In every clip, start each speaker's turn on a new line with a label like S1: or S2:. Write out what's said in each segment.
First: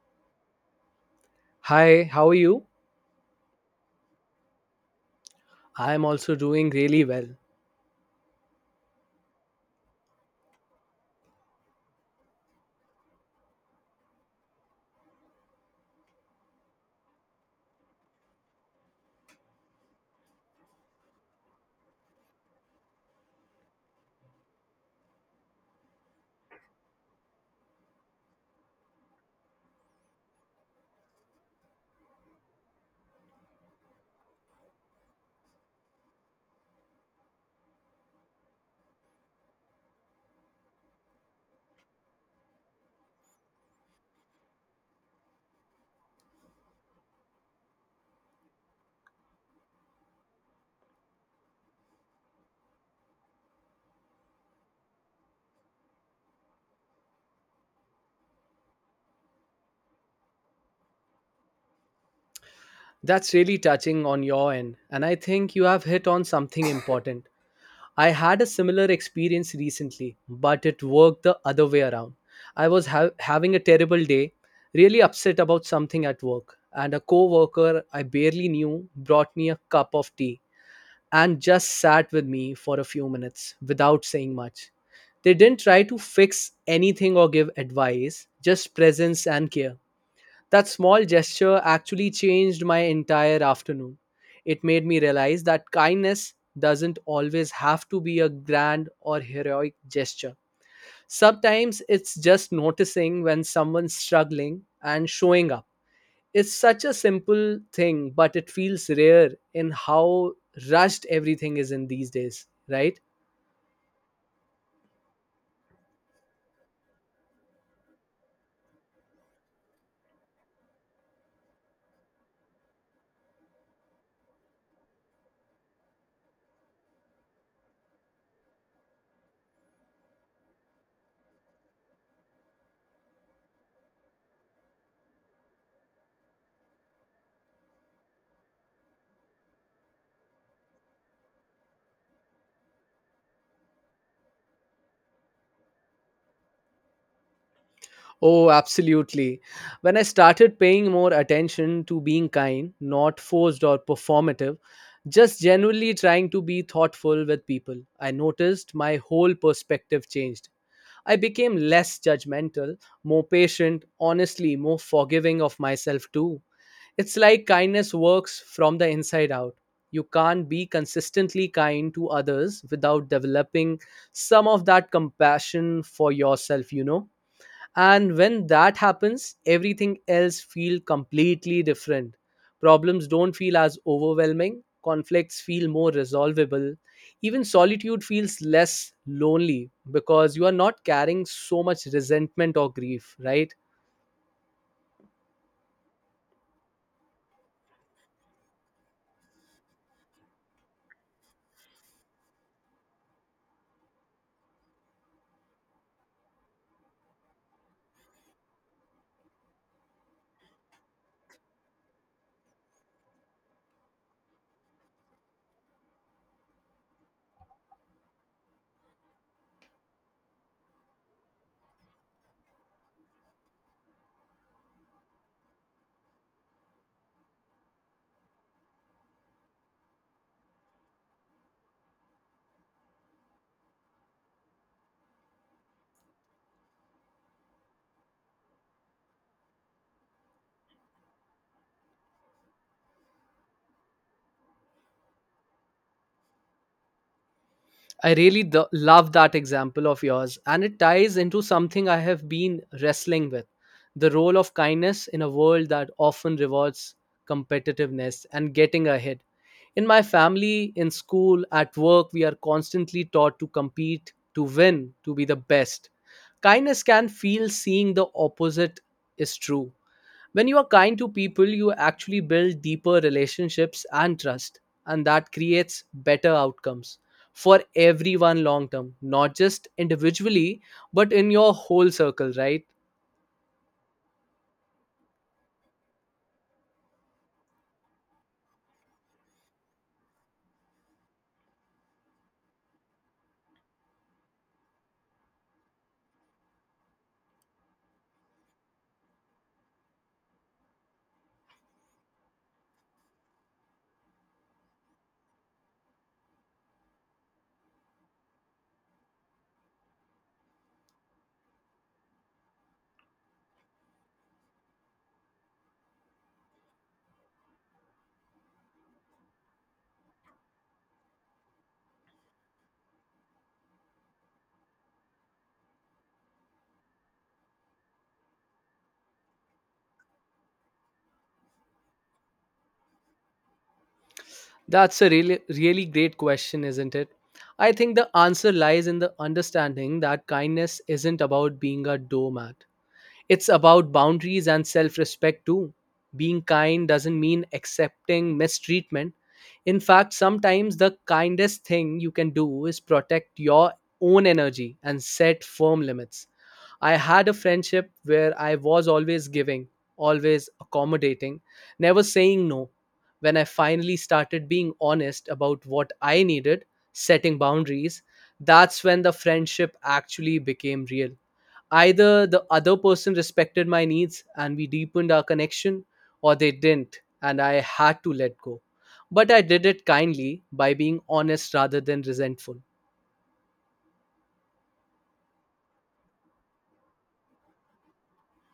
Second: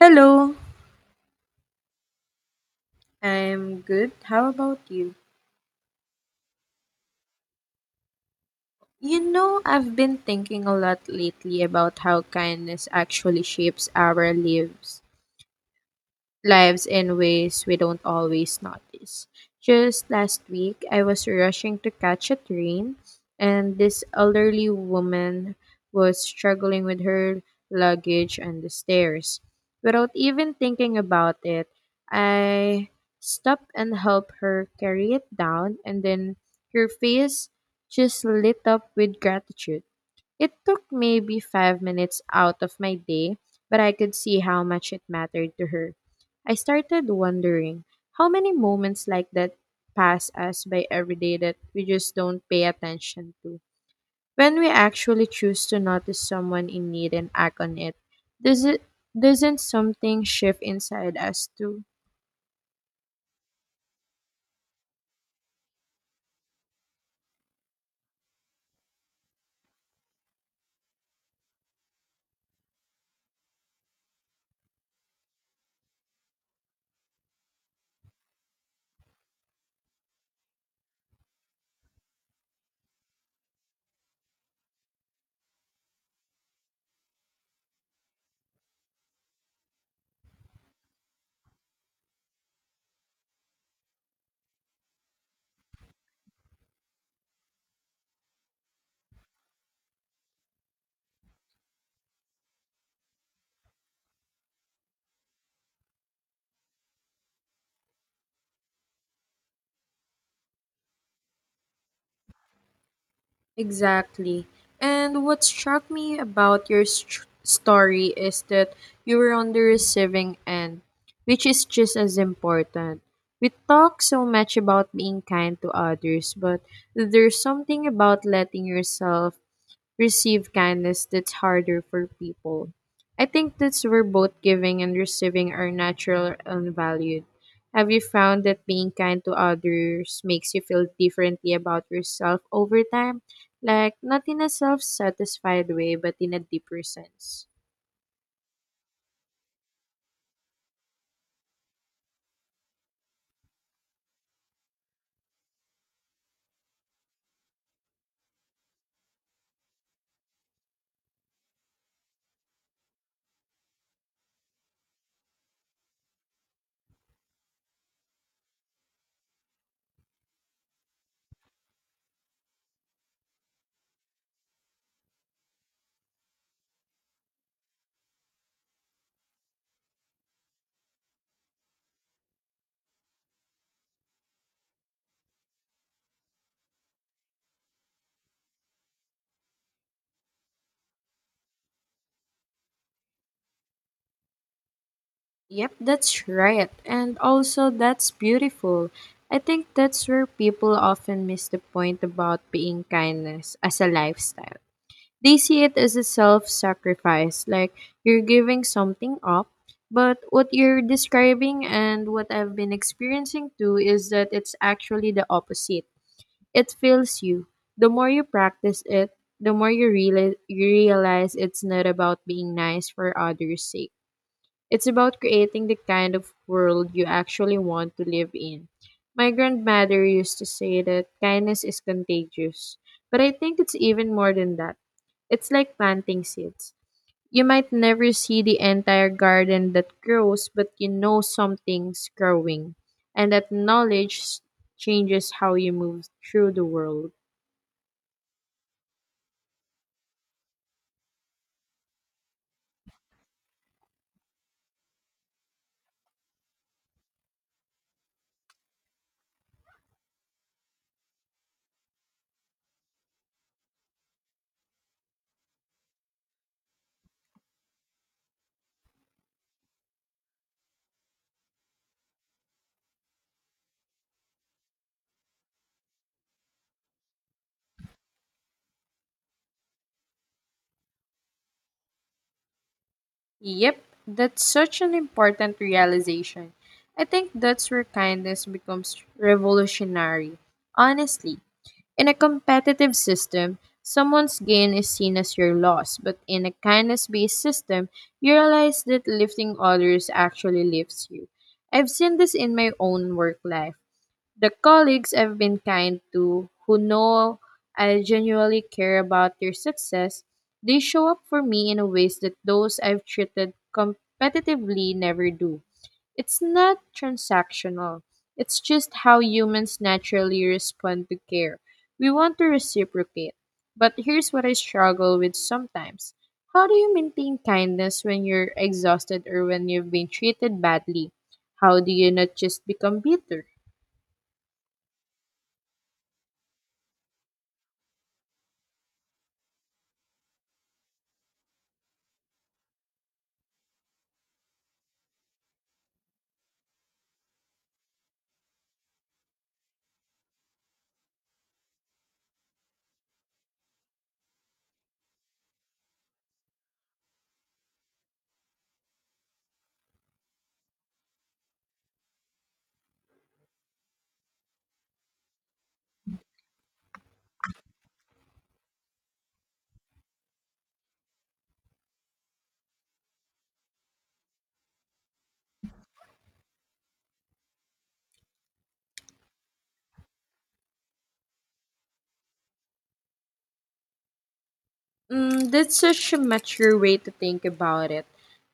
S1: Hello,
S2: Hi, how are you?
S1: I'm good. How about you?
S2: I am also doing really well.
S1: I've been thinking a lot lately about how kindness actually shapes our lives in ways we don't always notice. Just last week, I was rushing to catch a train, and this elderly woman was struggling with her luggage on the stairs. Without even thinking about it, I stopped and helped her carry it down, and then her face just lit up with gratitude. It took maybe 5 minutes out of my day, but I could see how much it mattered to her. I started wondering how many moments like that pass us by every day that we just don't pay attention to. When we actually choose to notice someone in need and act on it, does it doesn't something shift inside us too?
S2: That's really touching on your end, and I think you have hit on something important. I had a similar experience recently, but it worked the other way around. I was having a terrible day, really upset about something at work, and a coworker I barely knew brought me a cup of tea and just sat with me for a few minutes without saying much. They didn't try to fix anything or give advice, just presence and care. That small gesture actually changed my entire afternoon. It made me realize that kindness doesn't always have to be a grand or heroic gesture. Sometimes it's just noticing when someone's struggling and showing up. It's such a simple thing, but it feels rare in how rushed everything is in these days, right?
S1: Exactly. And what struck me about your story is that you were on the receiving end, which is just as important. We talk so much about being kind to others, but there's something about letting yourself receive kindness that's harder for people. I think that's where both giving and receiving are natural and valued. Have you found that being kind to others makes you feel differently about yourself over time? Like, not in a self satisfied way, but in a deeper sense.
S2: Oh, absolutely. When I started paying more attention to being kind, not forced or performative, just genuinely trying to be thoughtful with people, I noticed my whole perspective changed. I became less judgmental, more patient, honestly, more forgiving of myself too. It's like kindness works from the inside out. You can't be consistently kind to others without developing some of that compassion for yourself, you know? And when that happens, everything else feel completely different. Problems don't feel as overwhelming, conflicts feel more resolvable, even solitude feels less lonely because you are not carrying so much resentment or grief, right?
S1: Yep, that's right. And also, that's beautiful. I think that's where people often miss the point about being kindness as a lifestyle. They see it as a self sacrifice, like you're giving something up. But what you're describing and what I've been experiencing too is that it's actually the opposite. It fills you. The more you practice it, the more you realize it's not about being nice for others' sake, it's about creating the kind of world you actually want to live in. My grandmother used to say that kindness is contagious, but I think it's even more than that. It's like planting seeds. You might never see the entire garden that grows, but you know something's growing, and that knowledge changes how you move through the world.
S2: I really love that example of yours, and it ties into something I have been wrestling with, the role of kindness in a world that often rewards competitiveness and getting ahead. In my family, in school, at work, we are constantly taught to compete, to win, to be the best. Kindness can feel seeing the opposite is true. When you are kind to people, you actually build deeper relationships and trust, and that creates better outcomes for everyone long term, not just individually, but in your whole circle, right?
S1: Yep, that's such an important realization. I think that's where kindness becomes revolutionary. Honestly, in a competitive system, someone's gain is seen as your loss, but in a kindness based system, you realize that lifting others actually lifts you. I've seen this in my own work life. The colleagues I've been kind to, who know I genuinely care about their success, they show up for me in ways that those I've treated competitively never do. It's not transactional, it's just how humans naturally respond to care. We want to reciprocate. But here's what I struggle with sometimes. How do you maintain kindness when you're exhausted or when you've been treated badly? How do you not just become bitter?
S2: That's a really, really great question, isn't it? I think the answer lies in the understanding that kindness isn't about being a doormat. It's about boundaries and self respect too. Being kind doesn't mean accepting mistreatment. In fact, sometimes the kindest thing you can do is protect your own energy and set firm limits. I had a friendship where I was always giving, always accommodating, never saying no. When I finally started being honest about what I needed, setting boundaries, that's when the friendship actually became real. Either the other person respected my needs and we deepened our connection, or they didn't and I had to let go. But I did it kindly by being honest rather than resentful.
S1: Mm, that's such a mature way to think about it.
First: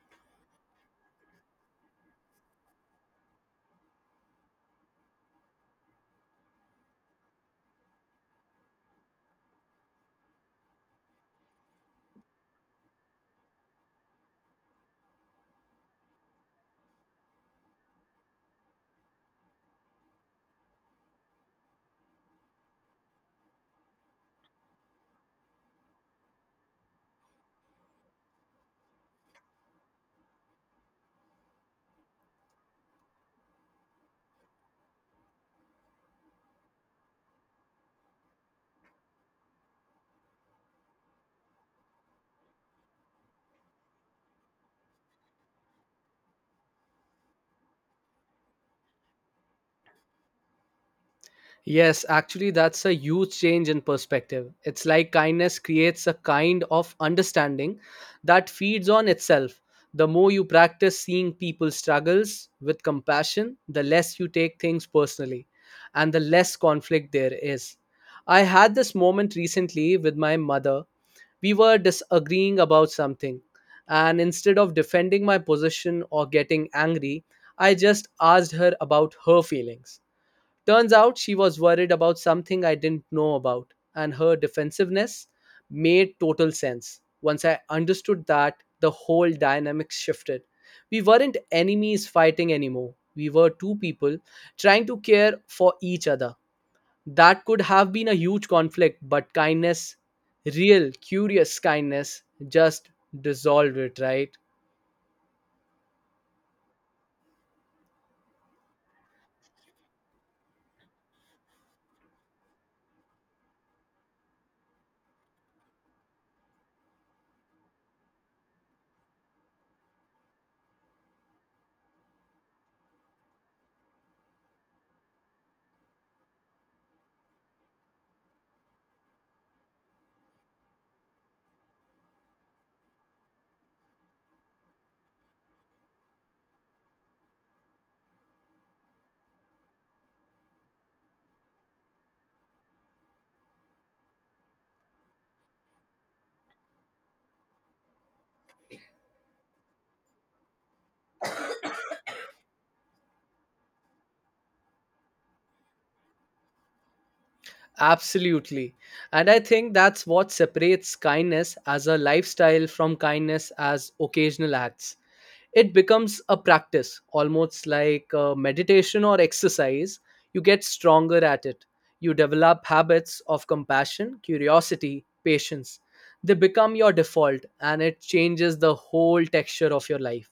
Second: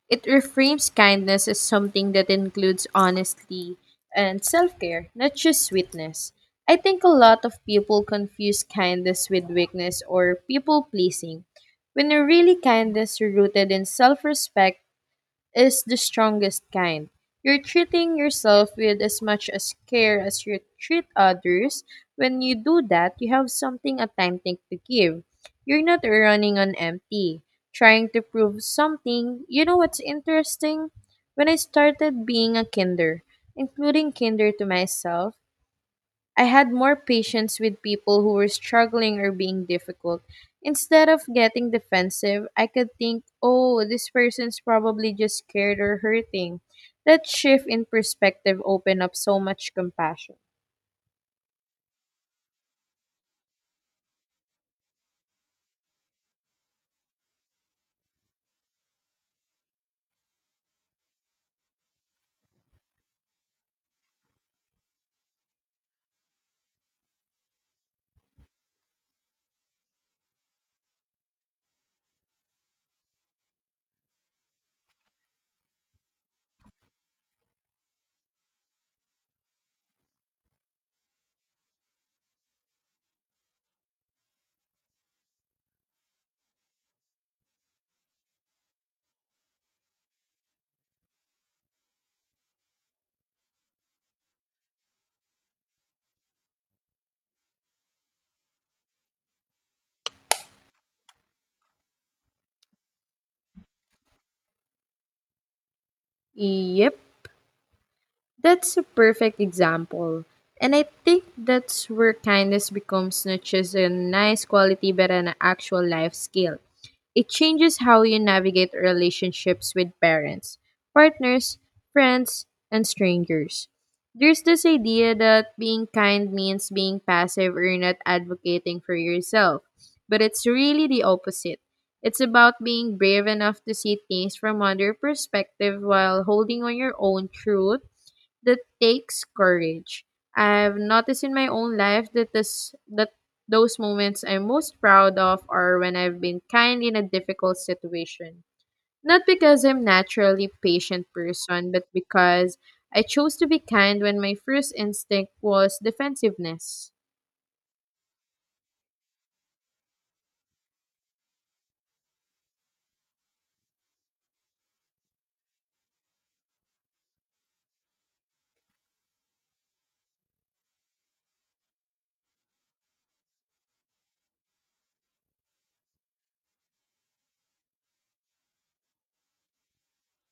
S1: It reframes kindness as something that includes honesty and self care, not just sweetness. I think a lot of people confuse kindness with weakness or people pleasing. When really kindness is rooted in self respect is the strongest kind. You're treating yourself with as much as care as you treat others. When you do that, you have something authentic to give. You're not running on empty, trying to prove something. You know what's interesting? When I started being a kinder, including kinder to myself, I had more patience with people who were struggling or being difficult. Instead of getting defensive, I could think, oh, this person's probably just scared or hurting. That shift in perspective opened up so much compassion.
S2: Yes, actually, that's a huge change in perspective. It's like kindness creates a kind of understanding that feeds on itself. The more you practice seeing people's struggles with compassion, the less you take things personally and the less conflict there is. I had this moment recently with my mother. We were disagreeing about something, and instead of defending my position or getting angry, I just asked her about her feelings. Turns out she was worried about something I didn't know about, and her defensiveness made total sense. Once I understood that, the whole dynamic shifted. We weren't enemies fighting anymore. We were two people trying to care for each other. That could have been a huge conflict, but kindness, real, curious kindness, just dissolved it, right?
S1: Yep, that's a perfect example. And I think that's where kindness becomes not just a nice quality but an actual life skill. It changes how you navigate relationships with parents, partners, friends, and strangers. There's this idea that being kind means being passive or not advocating for yourself, but it's really the opposite. It's about being brave enough to see things from other perspective while holding on your own truth that takes courage. I've noticed in my own life that those moments I'm most proud of are when I've been kind in a difficult situation. Not because I'm naturally patient person, but because I chose to be kind when my first instinct was defensiveness.
S2: Absolutely. And I think that's what separates kindness as a lifestyle from kindness as occasional acts. It becomes a practice, almost like meditation or exercise. You get stronger at it. You develop habits of compassion, curiosity, patience. They become your default and it changes the whole texture of your life.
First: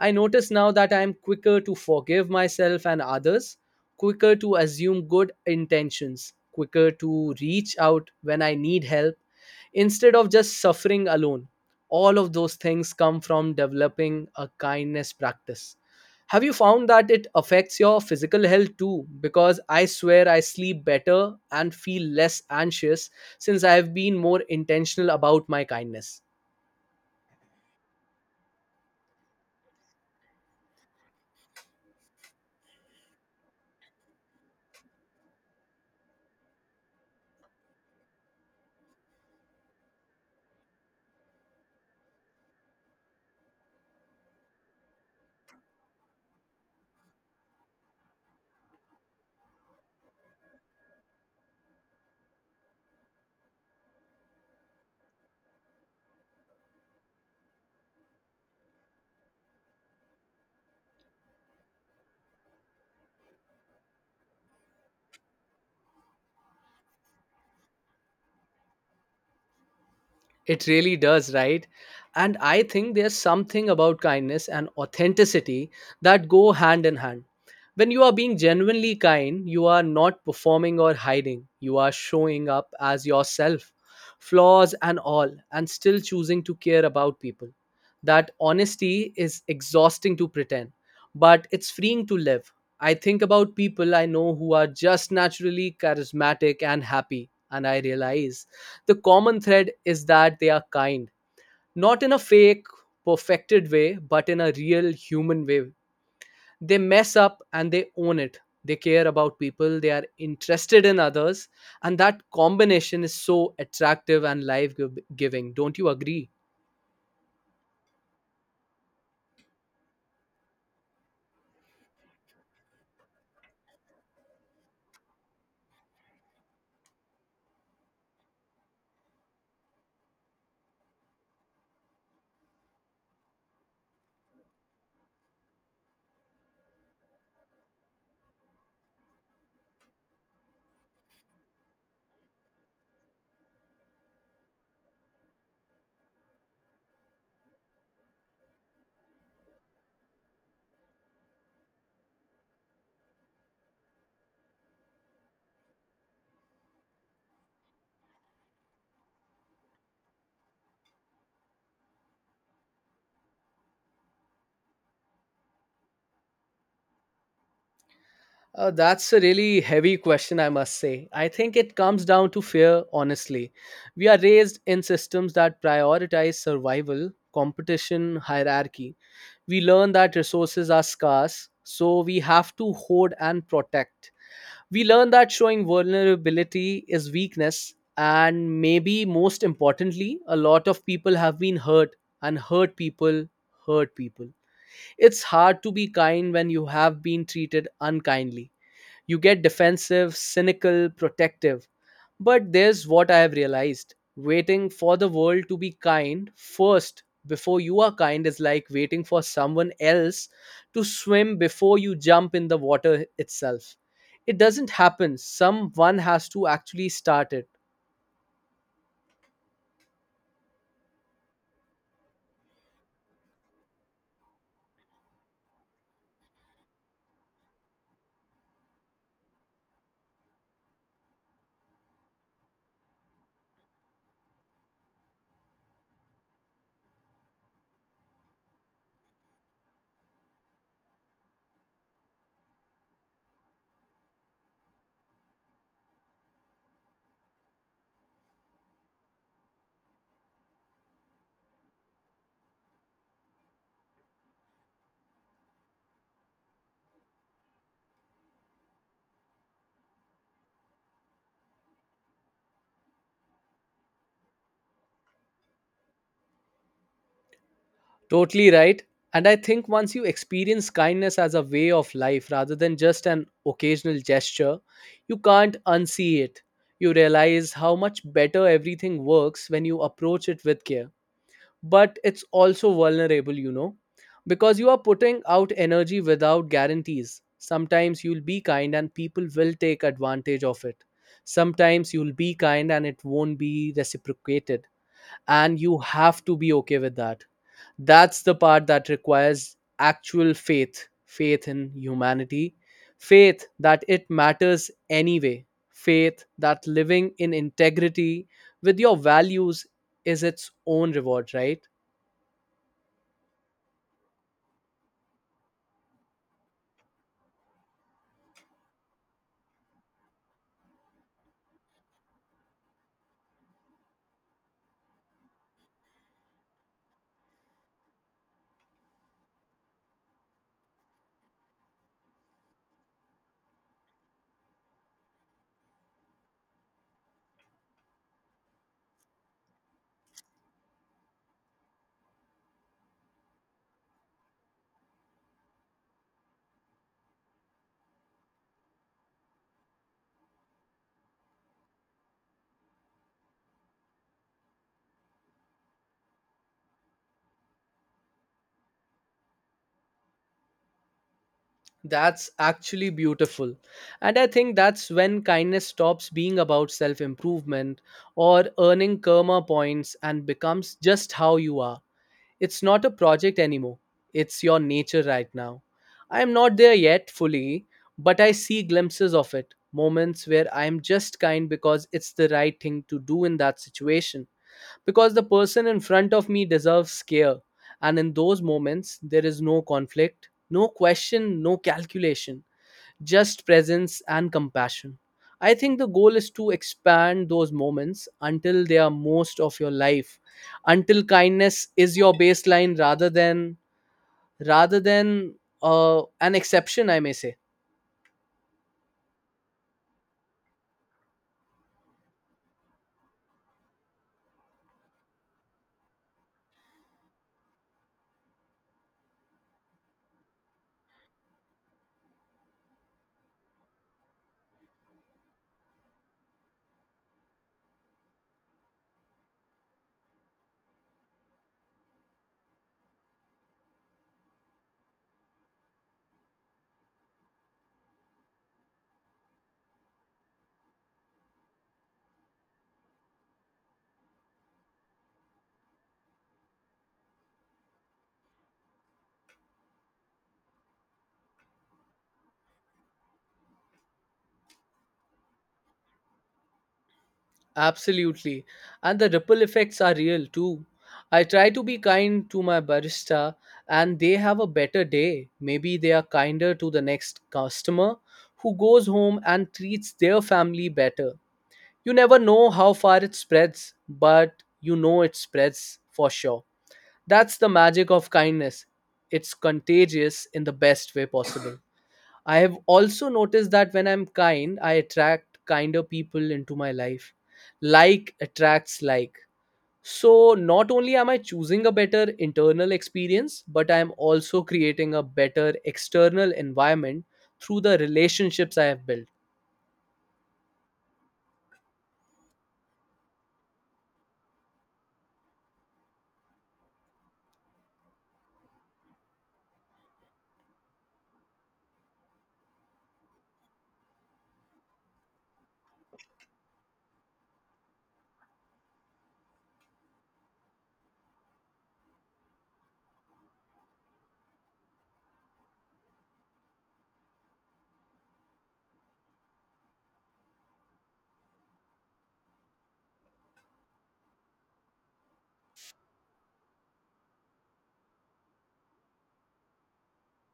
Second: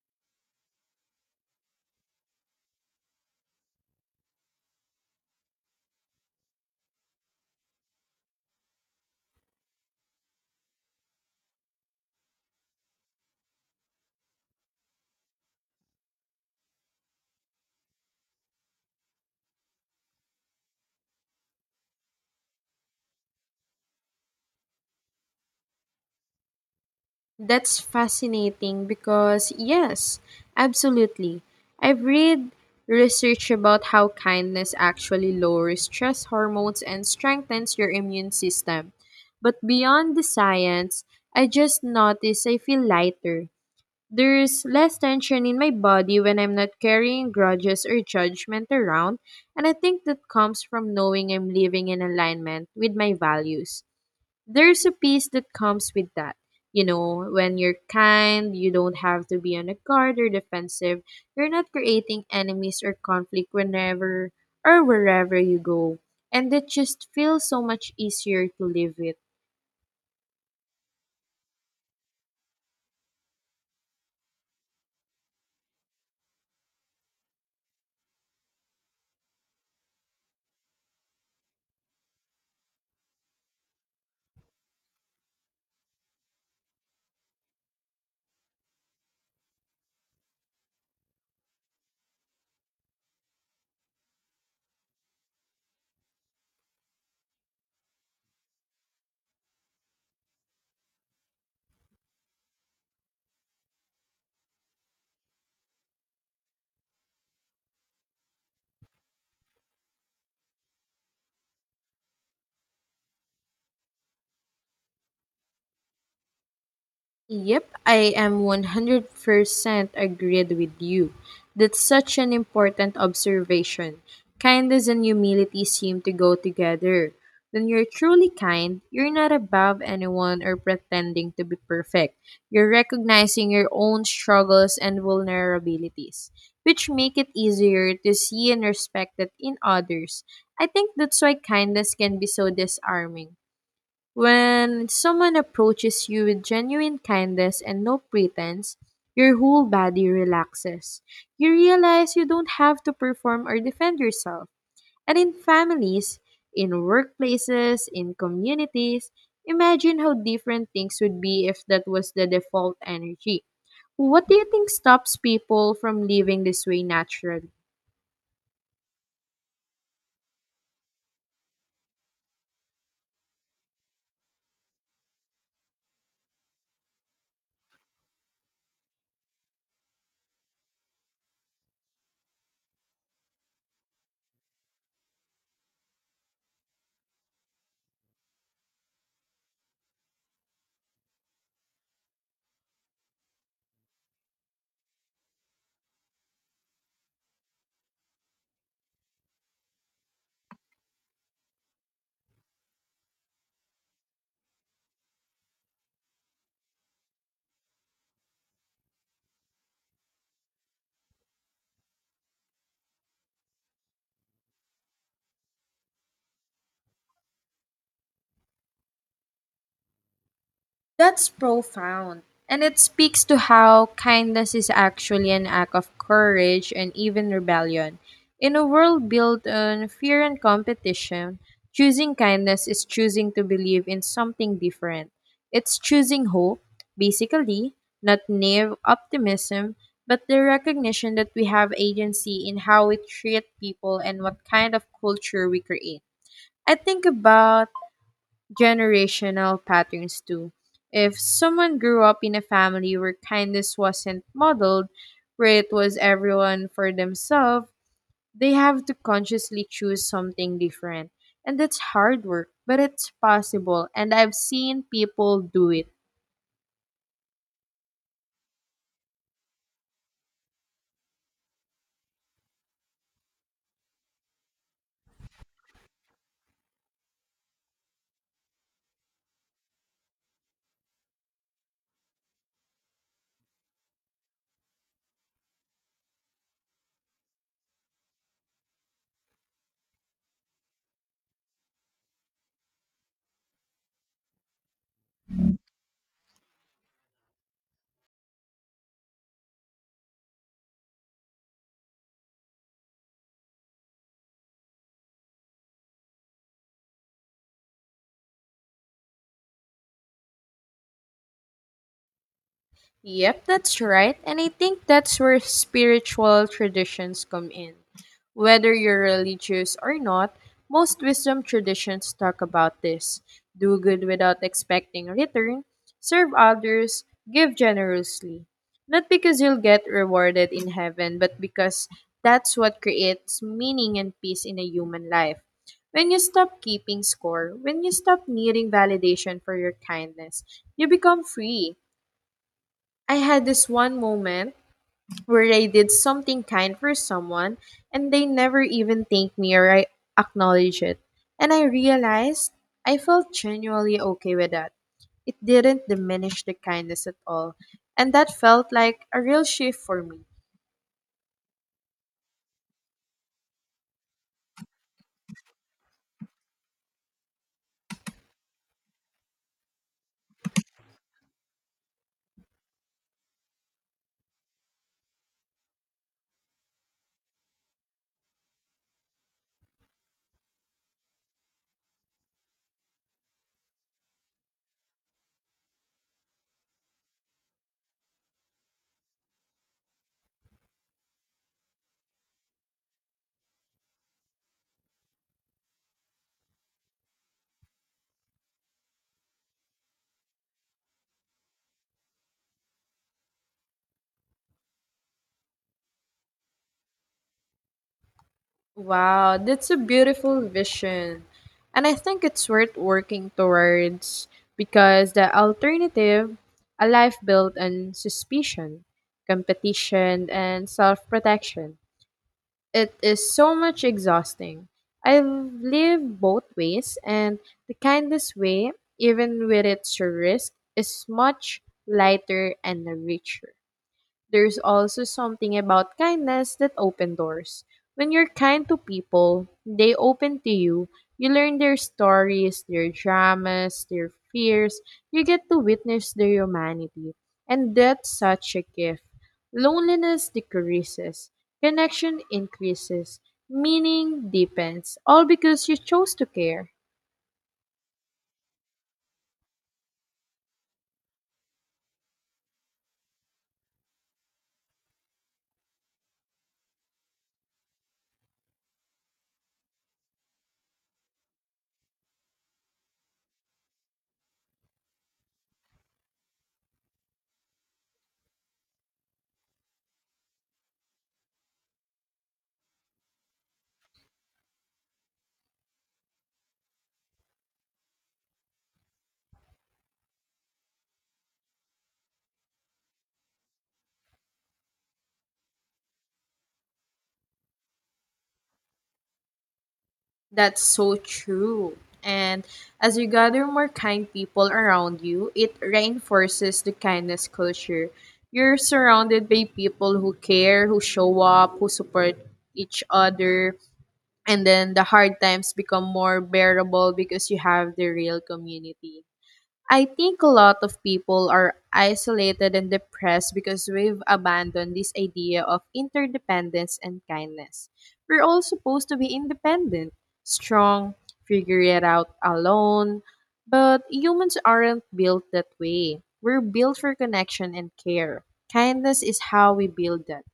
S2: I notice now that I am quicker to forgive myself and others, quicker to assume good intentions, quicker to reach out when I need help instead of just suffering alone. All of those things come from developing a kindness practice. Have you found that it affects your physical health too? Because I swear I sleep better and feel less anxious since I have been more intentional about my kindness.
S1: That's fascinating because, yes, absolutely. I've read research about how kindness actually lowers stress hormones and strengthens your immune system. But beyond the science, I just notice I feel lighter. There's less tension in my body when I'm not carrying grudges or judgment around, and I think that comes from knowing I'm living in alignment with my values. There's a peace that comes with that. You know, when you're kind, you don't have to be on a guard or defensive. You're not creating enemies or conflict whenever or wherever you go. And it just feels so much easier to live with.
S2: It really does, right? And I think there's something about kindness and authenticity that go hand in hand. When you are being genuinely kind, you are not performing or hiding. You are showing up as yourself, flaws and all, and still choosing to care about people. That honesty is exhausting to pretend, but it's freeing to live. I think about people I know who are just naturally charismatic and happy, and I realize the common thread is that they are kind, not in a fake, perfected way, but in a real human way. They mess up and they own it. They care about people, they are interested in others, and that combination is so attractive and life giving. Don't you agree?
S1: Yep, I am 100% agreed with you. That's such an important observation. Kindness and humility seem to go together. When you're truly kind, you're not above anyone or pretending to be perfect. You're recognizing your own struggles and vulnerabilities, which make it easier to see and respect that in others. I think that's why kindness can be so disarming. When someone approaches you with genuine kindness and no pretense, your whole body relaxes. You realize you don't have to perform or defend yourself. And in families, in workplaces, in communities, imagine how different things would be if that was the default energy. What do you think stops people from living this way naturally?
S2: That's a really heavy question, I must say. I think it comes down to fear, honestly. We are raised in systems that prioritize survival, competition, hierarchy. We learn that resources are scarce, so we have to hoard and protect. We learn that showing vulnerability is weakness, and maybe most importantly, a lot of people have been hurt, and hurt people hurt people. It's hard to be kind when you have been treated unkindly. You get defensive, cynical, protective. But there's what I have realized, waiting for the world to be kind first before you are kind is like waiting for someone else to swim before you jump in the water itself. It doesn't happen, someone has to actually start it.
S1: That's profound. And it speaks to how kindness is actually an act of courage and even rebellion. In a world built on fear and competition, choosing kindness is choosing to believe in something different. It's choosing hope, basically, not naive optimism, but the recognition that we have agency in how we treat people and what kind of culture we create. I think about generational patterns too. If someone grew up in a family where kindness wasn't modeled, where it was everyone for themselves, they have to consciously choose something different. And that's hard work, but it's possible, and I've seen people do it.
S2: Totally right. And I think once you experience kindness as a way of life rather than just an occasional gesture, you can't unsee it. You realize how much better everything works when you approach it with care. But it's also vulnerable, you know, because you are putting out energy without guarantees. Sometimes you'll be kind and people will take advantage of it. Sometimes you'll be kind and it won't be reciprocated. And you have to be okay with that. That's the part that requires actual faith, faith in humanity, faith that it matters anyway, faith that living in integrity with your values is its own reward, right?
S1: Yep, that's right. And I think that's where spiritual traditions come in. Whether you're religious or not, most wisdom traditions talk about this do good without expecting a return, serve others, give generously. Not because you'll get rewarded in heaven, but because that's what creates meaning and peace in a human life. When you stop keeping score, when you stop needing validation for your kindness, you become free. I had this one moment where I did something kind for someone and they never even thanked me or I acknowledged it. And I realized I felt genuinely okay with that. It didn't diminish the kindness at all. And that felt like a real shift for me.
S2: That's actually beautiful. And I think that's when kindness stops being about self improvement or earning karma points and becomes just how you are. It's not a project anymore, it's your nature right now. I am not there yet fully, but I see glimpses of it, moments where I am just kind because it's the right thing to do in that situation, because the person in front of me deserves care. And in those moments, there is no conflict, no question, no calculation, just presence and compassion. I think the goal is to expand those moments until they are most of your life, until kindness is your baseline rather than an exception, I may say.
S1: Wow, that's a beautiful vision. And I think it's worth working towards because the alternative, a life built on suspicion, competition, and self protection, it is so much exhausting. I've lived both ways, and the kindest way, even with its risk, is much lighter and richer. There's also something about kindness that open doors. When you're kind to people, they open to you. You learn their stories, their dramas, their fears. You get to witness their humanity. And that's such a gift. Loneliness decreases, connection increases, meaning deepens, all because you chose to care.
S2: Absolutely. And the ripple effects are real too. I try to be kind to my barista and they have a better day. Maybe they are kinder to the next customer who goes home and treats their family better. You never know how far it spreads, but you know it spreads for sure. That's the magic of kindness. It's contagious in the best way possible. I have also noticed that when I'm kind, I attract kinder people into my life. Like attracts like. So, not only am I choosing a better internal experience, but I am also creating a better external environment through the relationships I have built.
S1: That's so true. And as you gather more kind people around you, it reinforces the kindness culture. You're surrounded by people who care, who show up, who support each other, and then the hard times become more bearable because you have the real community. I think a lot of people are isolated and depressed because we've abandoned this idea of interdependence and kindness. We're all supposed to be independent, strong, figure it out alone. But humans aren't built that way. We're built for connection and care. Kindness is how we build that.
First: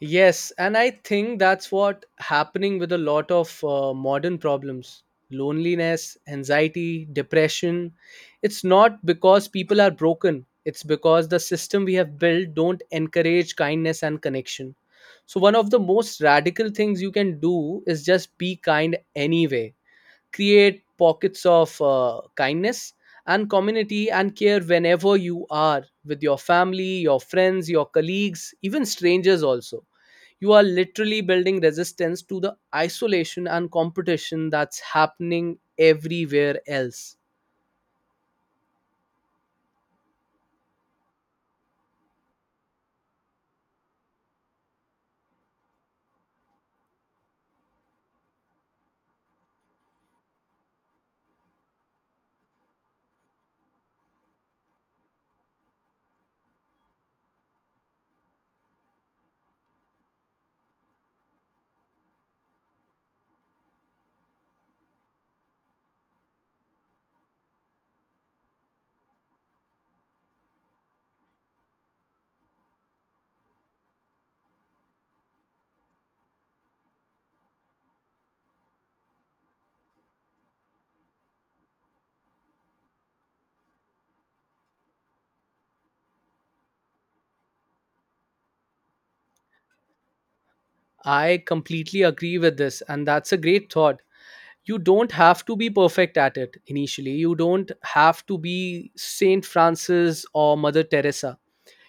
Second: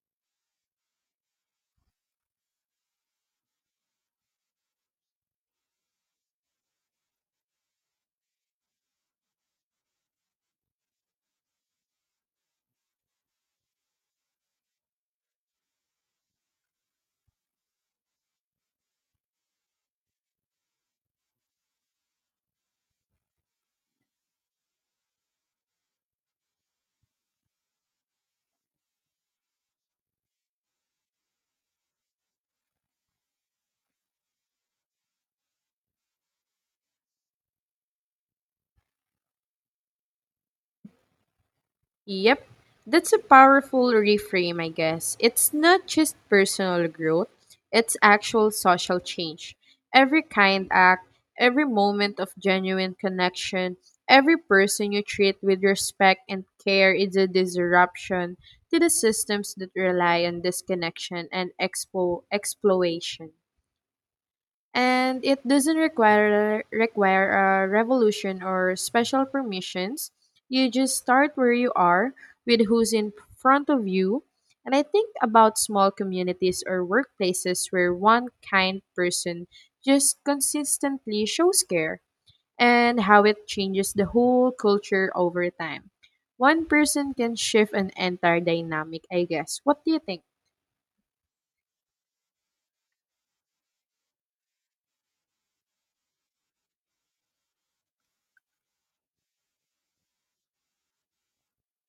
S2: Yes, and I think that's what happening with a lot of modern problems. Loneliness, anxiety, depression. It's not because people are broken. It's because the system we have built don't encourage kindness and connection. So one of the most radical things you can do is just be kind anyway. Create pockets of kindness and community and care whenever you are with your family, your friends, your colleagues, even strangers also. You are literally building resistance to the isolation and competition that's happening everywhere else.
S1: Yep, that's a powerful reframe, I guess. It's not just personal growth, it's actual social change. Every kind act, every moment of genuine connection, every person you treat with respect and care is a disruption to the systems that rely on disconnection and exploitation, and it doesn't require a revolution or special permissions. You just start where you are with who's in front of you. And I think about small communities or workplaces where one kind person just consistently shows care and how it changes the whole culture over time. One person can shift an entire dynamic, I guess. What do you think?
S2: I completely agree with this, and that's a great thought. You don't have to be perfect at it initially. You don't have to be Saint Francis or Mother Teresa.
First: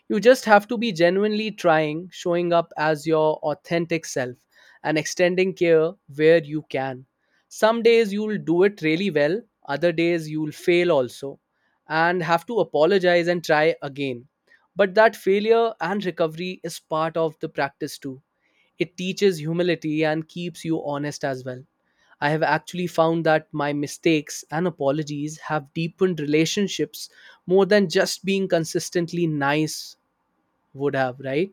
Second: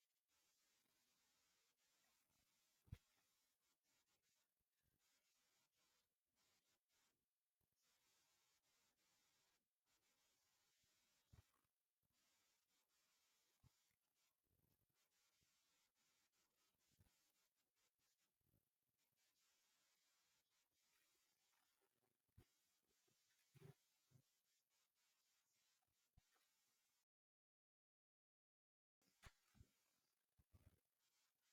S2: You just have to be genuinely trying, showing up as your authentic self, and extending care where you can. Some days you'll do it really well, other days you'll fail also, and have to apologize and try again. But that failure and recovery is part of the practice too. It teaches humility and keeps you honest as well. I have actually found that my mistakes and apologies have deepened relationships more than just being consistently nice would have, right?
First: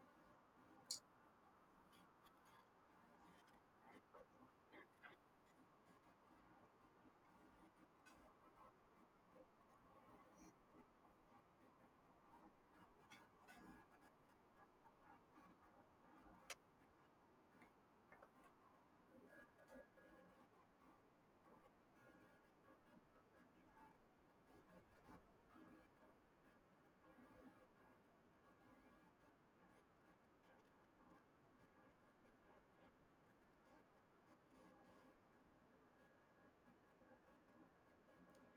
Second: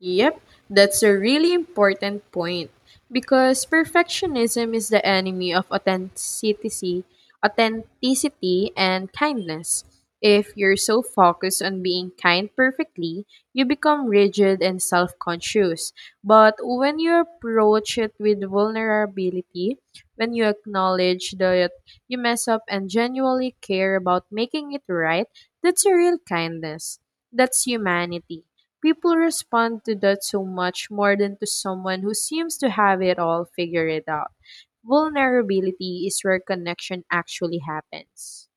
S1: Yep, that's a really important point because perfectionism is the enemy of authenticity, authenticity and kindness. If you're so focused on being kind perfectly, you become rigid and self-conscious. But when you approach it with vulnerability, when you acknowledge that you mess up and genuinely care about making it right, that's a real kindness. That's humanity. People respond to that so much more than to someone who seems to have it all figured out. Vulnerability is where connection actually happens.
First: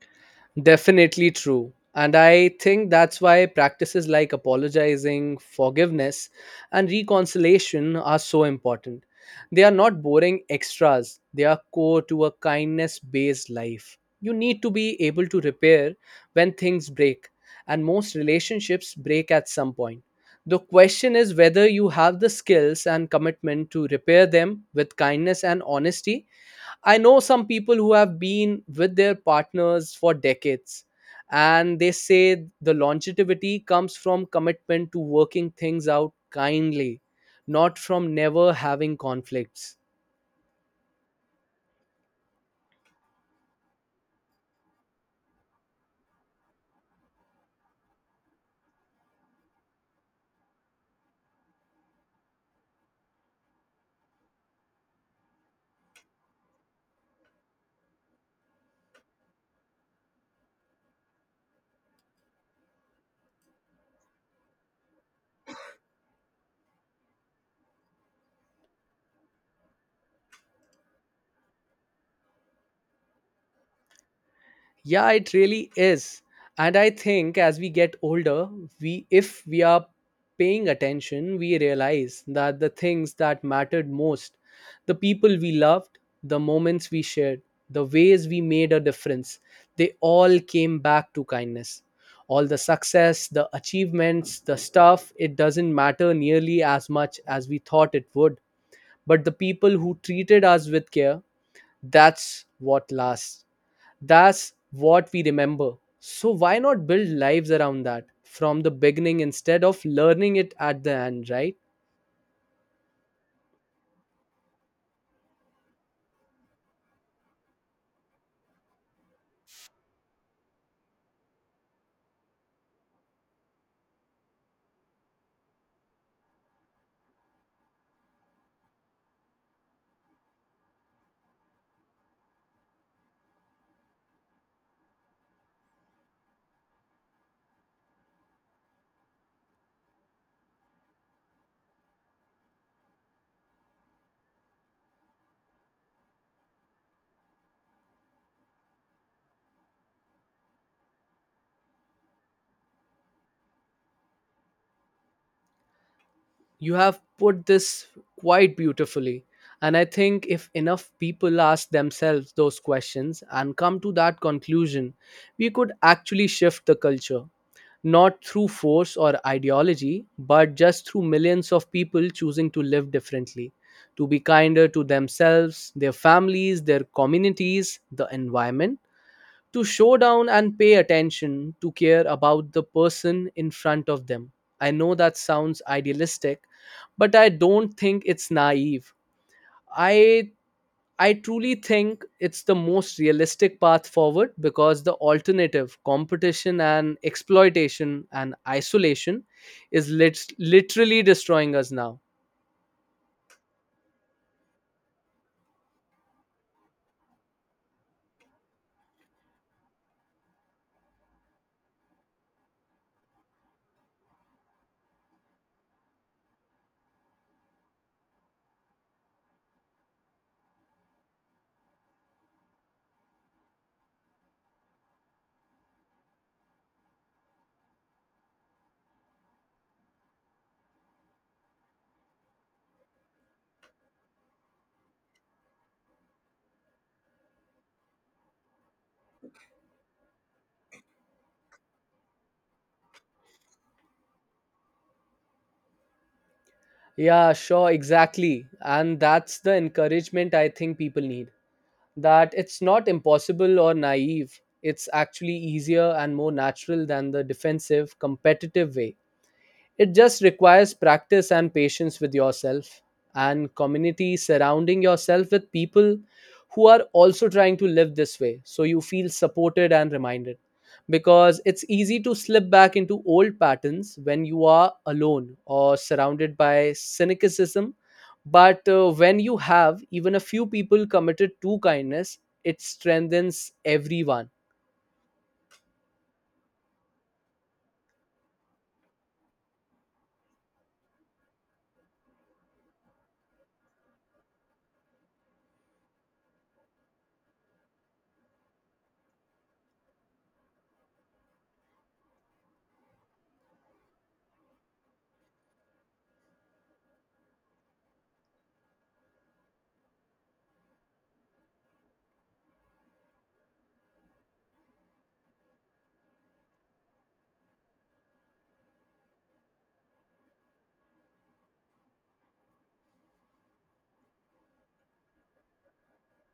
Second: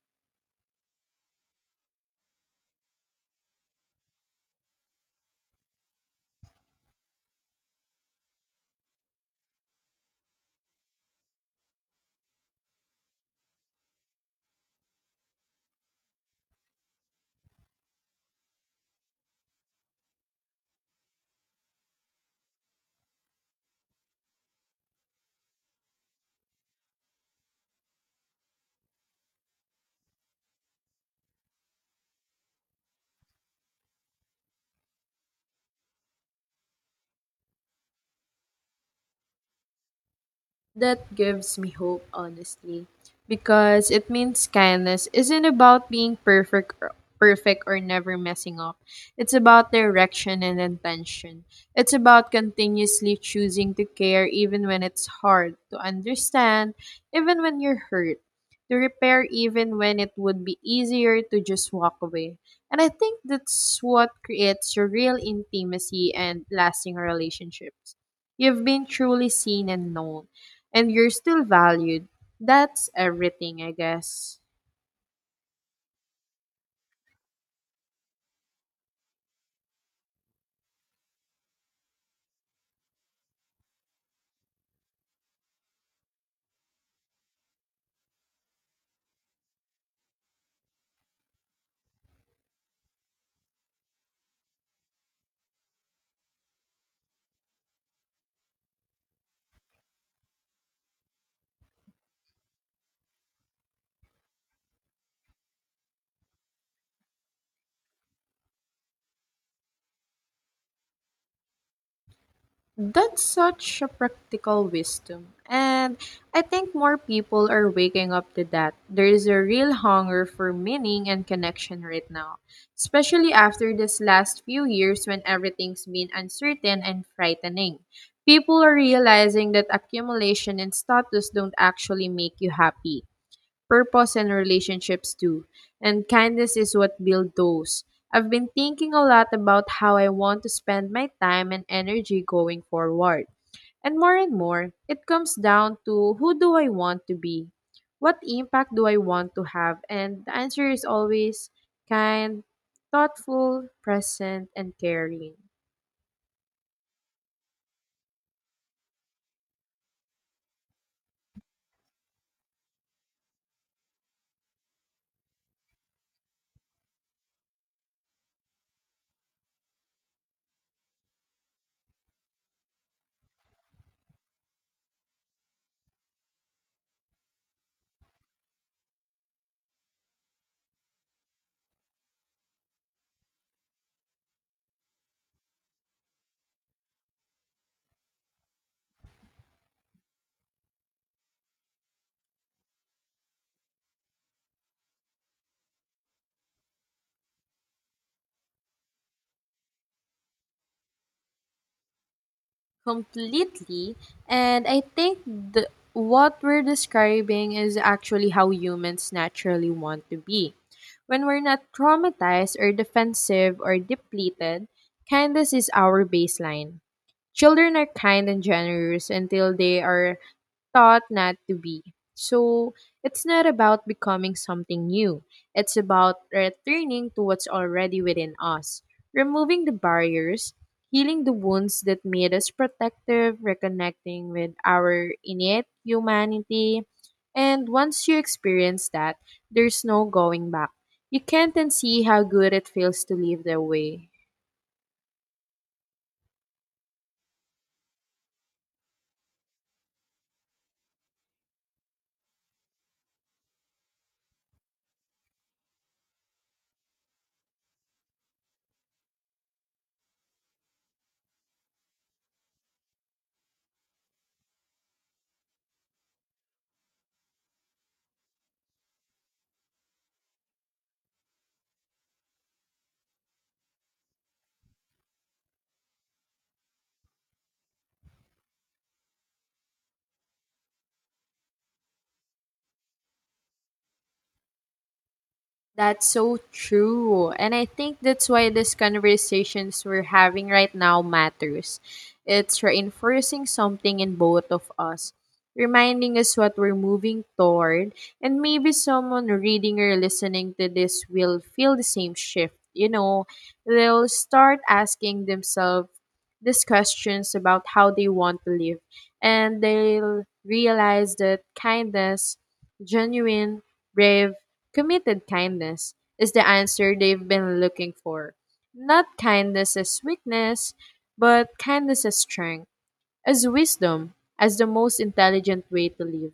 S2: Definitely true. And I think that's why practices like apologizing, forgiveness, and reconciliation are so important. They are not boring extras, they are core to a kindness based life. You need to be able to repair when things break, and most relationships break at some point. The question is whether you have the skills and commitment to repair them with kindness and honesty. I know some people who have been with their partners for decades, and they say the longevity comes from commitment to working things out kindly, not from never having conflicts.
S1: That gives me hope, honestly, because it means kindness isn't about being perfect or never messing up. It's about direction and intention. It's about continuously choosing to care even when it's hard, to understand even when you're hurt, to repair even when it would be easier to just walk away. And I think that's what creates a real intimacy and lasting relationships. You've been truly seen and known and you're still valued. That's everything, I guess.
S2: Yeah, it really is. And I think as we get older, we if we are paying attention, we realize that the things that mattered most, the people we loved, the moments we shared, the ways we made a difference, they all came back to kindness. All the success, the achievements, the stuff, it doesn't matter nearly as much as we thought it would. But the people who treated us with care, that's what lasts, that's what we remember. So why not build lives around that from the beginning instead of learning it at the end, right?
S1: That's such a practical wisdom. And I think more people are waking up to that. There is a real hunger for meaning and connection right now, especially after this last few years when everything's been uncertain and frightening. People are realizing that accumulation and status don't actually make you happy. Purpose, and relationships too. And kindness is what build those. I've been thinking a lot about how I want to spend my time and energy going forward. And more, it comes down to who do I want to be? What impact do I want to have? And the answer is always kind, thoughtful, present, and caring.
S2: You have put this quite beautifully. And I think if enough people ask themselves those questions and come to that conclusion, we could actually shift the culture. Not through force or ideology, but just through millions of people choosing to live differently, to be kinder to themselves, their families, their communities, the environment, to show down and pay attention to care about the person in front of them. I know that sounds idealistic, but I don't think it's naive. I I truly think it's the most realistic path forward because the alternative, competition and exploitation and isolation, is literally destroying us now.
S1: Completely, and what we're describing is actually how humans naturally want to be when we're not traumatized or defensive or depleted. Kindness is our baseline. Children are kind and generous until they are taught not to be. So it's not about becoming something new, it's about returning to what's already within us, removing the barriers, healing the wounds that made us protective, reconnecting with our innate humanity. And once you experience that, there's no going back. You can't unsee how good it feels to live that way.
S2: Yeah, sure, exactly. And that's the encouragement I think people need. That it's not impossible or naive. It's actually easier and more natural than the defensive, competitive way. It just requires practice and patience with yourself and community, surrounding yourself with people who are also trying to live this way so you feel supported and reminded. Because it's easy to slip back into old patterns when you are alone or surrounded by cynicism. But when you have even a few people committed to kindness, it strengthens everyone.
S1: That's so true. And I think that's why these conversations we're having right now matters. It's reinforcing something in both of us, reminding us what we're moving toward, and maybe someone reading or listening to this will feel the same shift. They'll start asking themselves these questions about how they want to live, and they'll realize that kindness, genuine, brave, committed kindness is the answer they've been looking for. Not kindness as weakness, but kindness as strength, as wisdom, as the most intelligent way to live.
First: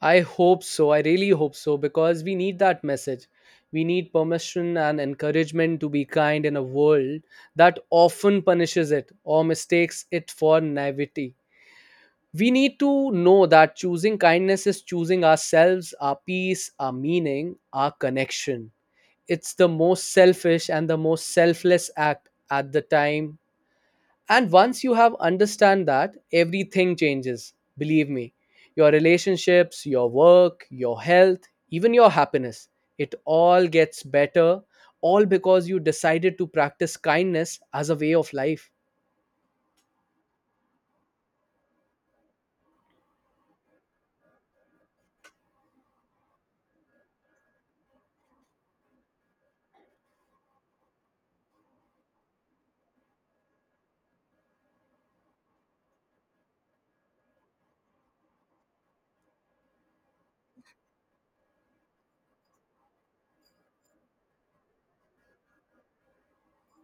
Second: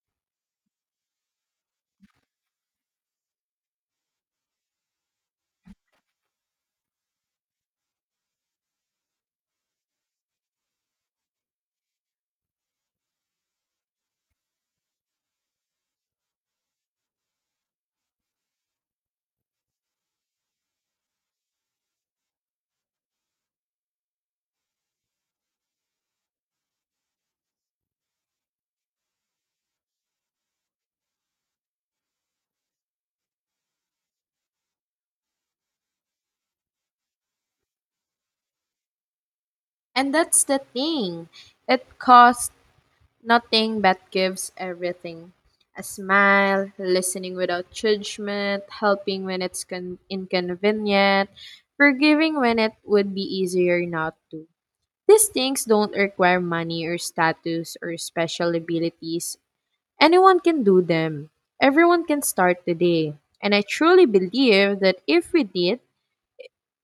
S2: I hope so. I really hope so, because we need that message. We need permission and encouragement to be kind in a world that often punishes it or mistakes it for naivety. We need to know that choosing kindness is choosing ourselves, our peace, our meaning, our connection. It's the most selfish and the most selfless act at the time, and once you have understand that, everything changes. Believe me, your relationships, your work, your health, even your happiness, it all gets better, all because you decided to practice kindness as a way of life.
S1: And that's the thing. It costs nothing but gives everything. A smile, listening without judgment, helping when it's inconvenient, forgiving when it would be easier not to. These things don't require money or status or special abilities. Anyone can do them. Everyone can start today. And I truly believe that if we did,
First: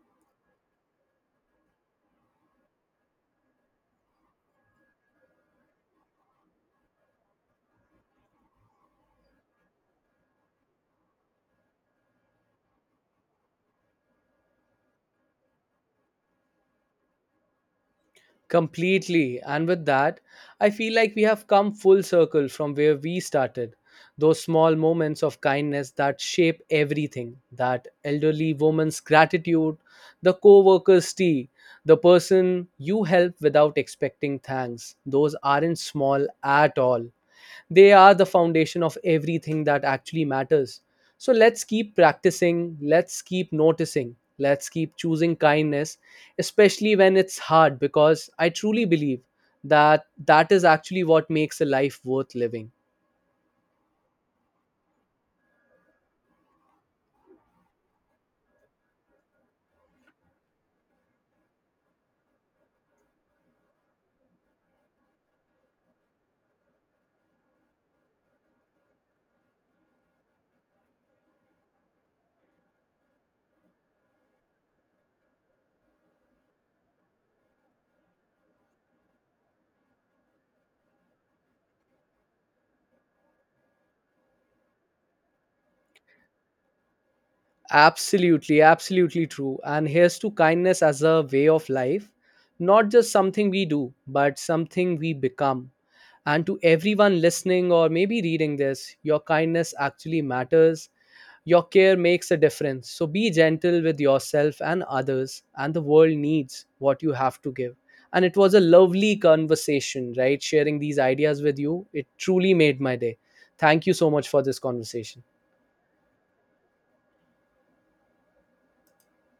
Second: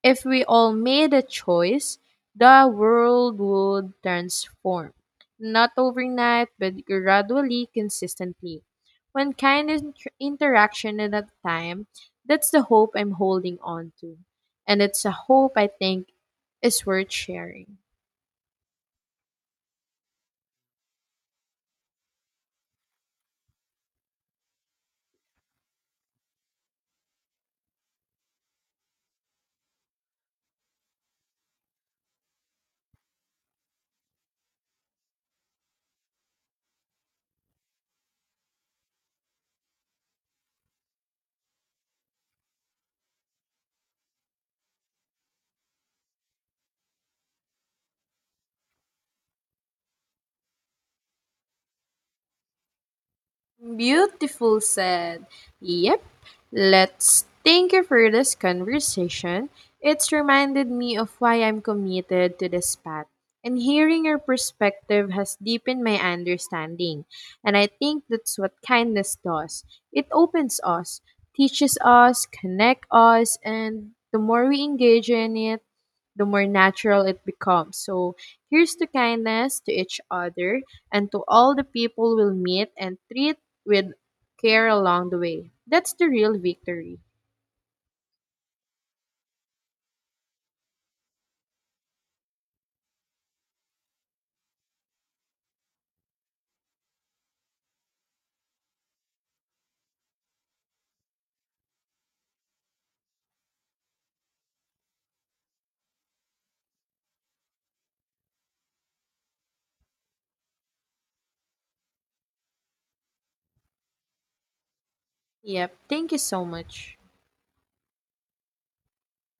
S1: if we all made a choice, the world would transform. Not overnight, but gradually, consistently. One kind interaction at a time, that's the hope I'm holding on to. And it's a hope I think is worth sharing.
S2: Completely. And with that, I feel like we have come full circle from where we started. Those small moments of kindness that shape everything, that elderly woman's gratitude, the co worker's tea, the person you help without expecting thanks. Those aren't small at all. They are the foundation of everything that actually matters. So let's keep practicing, let's keep noticing, let's keep choosing kindness, especially when it's hard, because I truly believe that that is actually what makes a life worth living.
S1: Beautiful said. Yep. Let's thank you for this conversation. It's reminded me of why I'm committed to this path. And hearing your perspective has deepened my understanding. And I think that's what kindness does. It opens us, teaches us, connects us, and the more we engage in it, the more natural it becomes. So here's to kindness to each other and to all the people we'll meet and treat with care along the way. That's the real victory.
S2: Absolutely, absolutely true. And here's to kindness as a way of life, not just something we do, but something we become. And to everyone listening or maybe reading this, your kindness actually matters. Your care makes a difference. So be gentle with yourself and others, and the world needs what you have to give. And it was a lovely conversation, right? Sharing these ideas with you, it truly made my day. Thank you so much for this conversation.
S1: Yep. Thank you so much.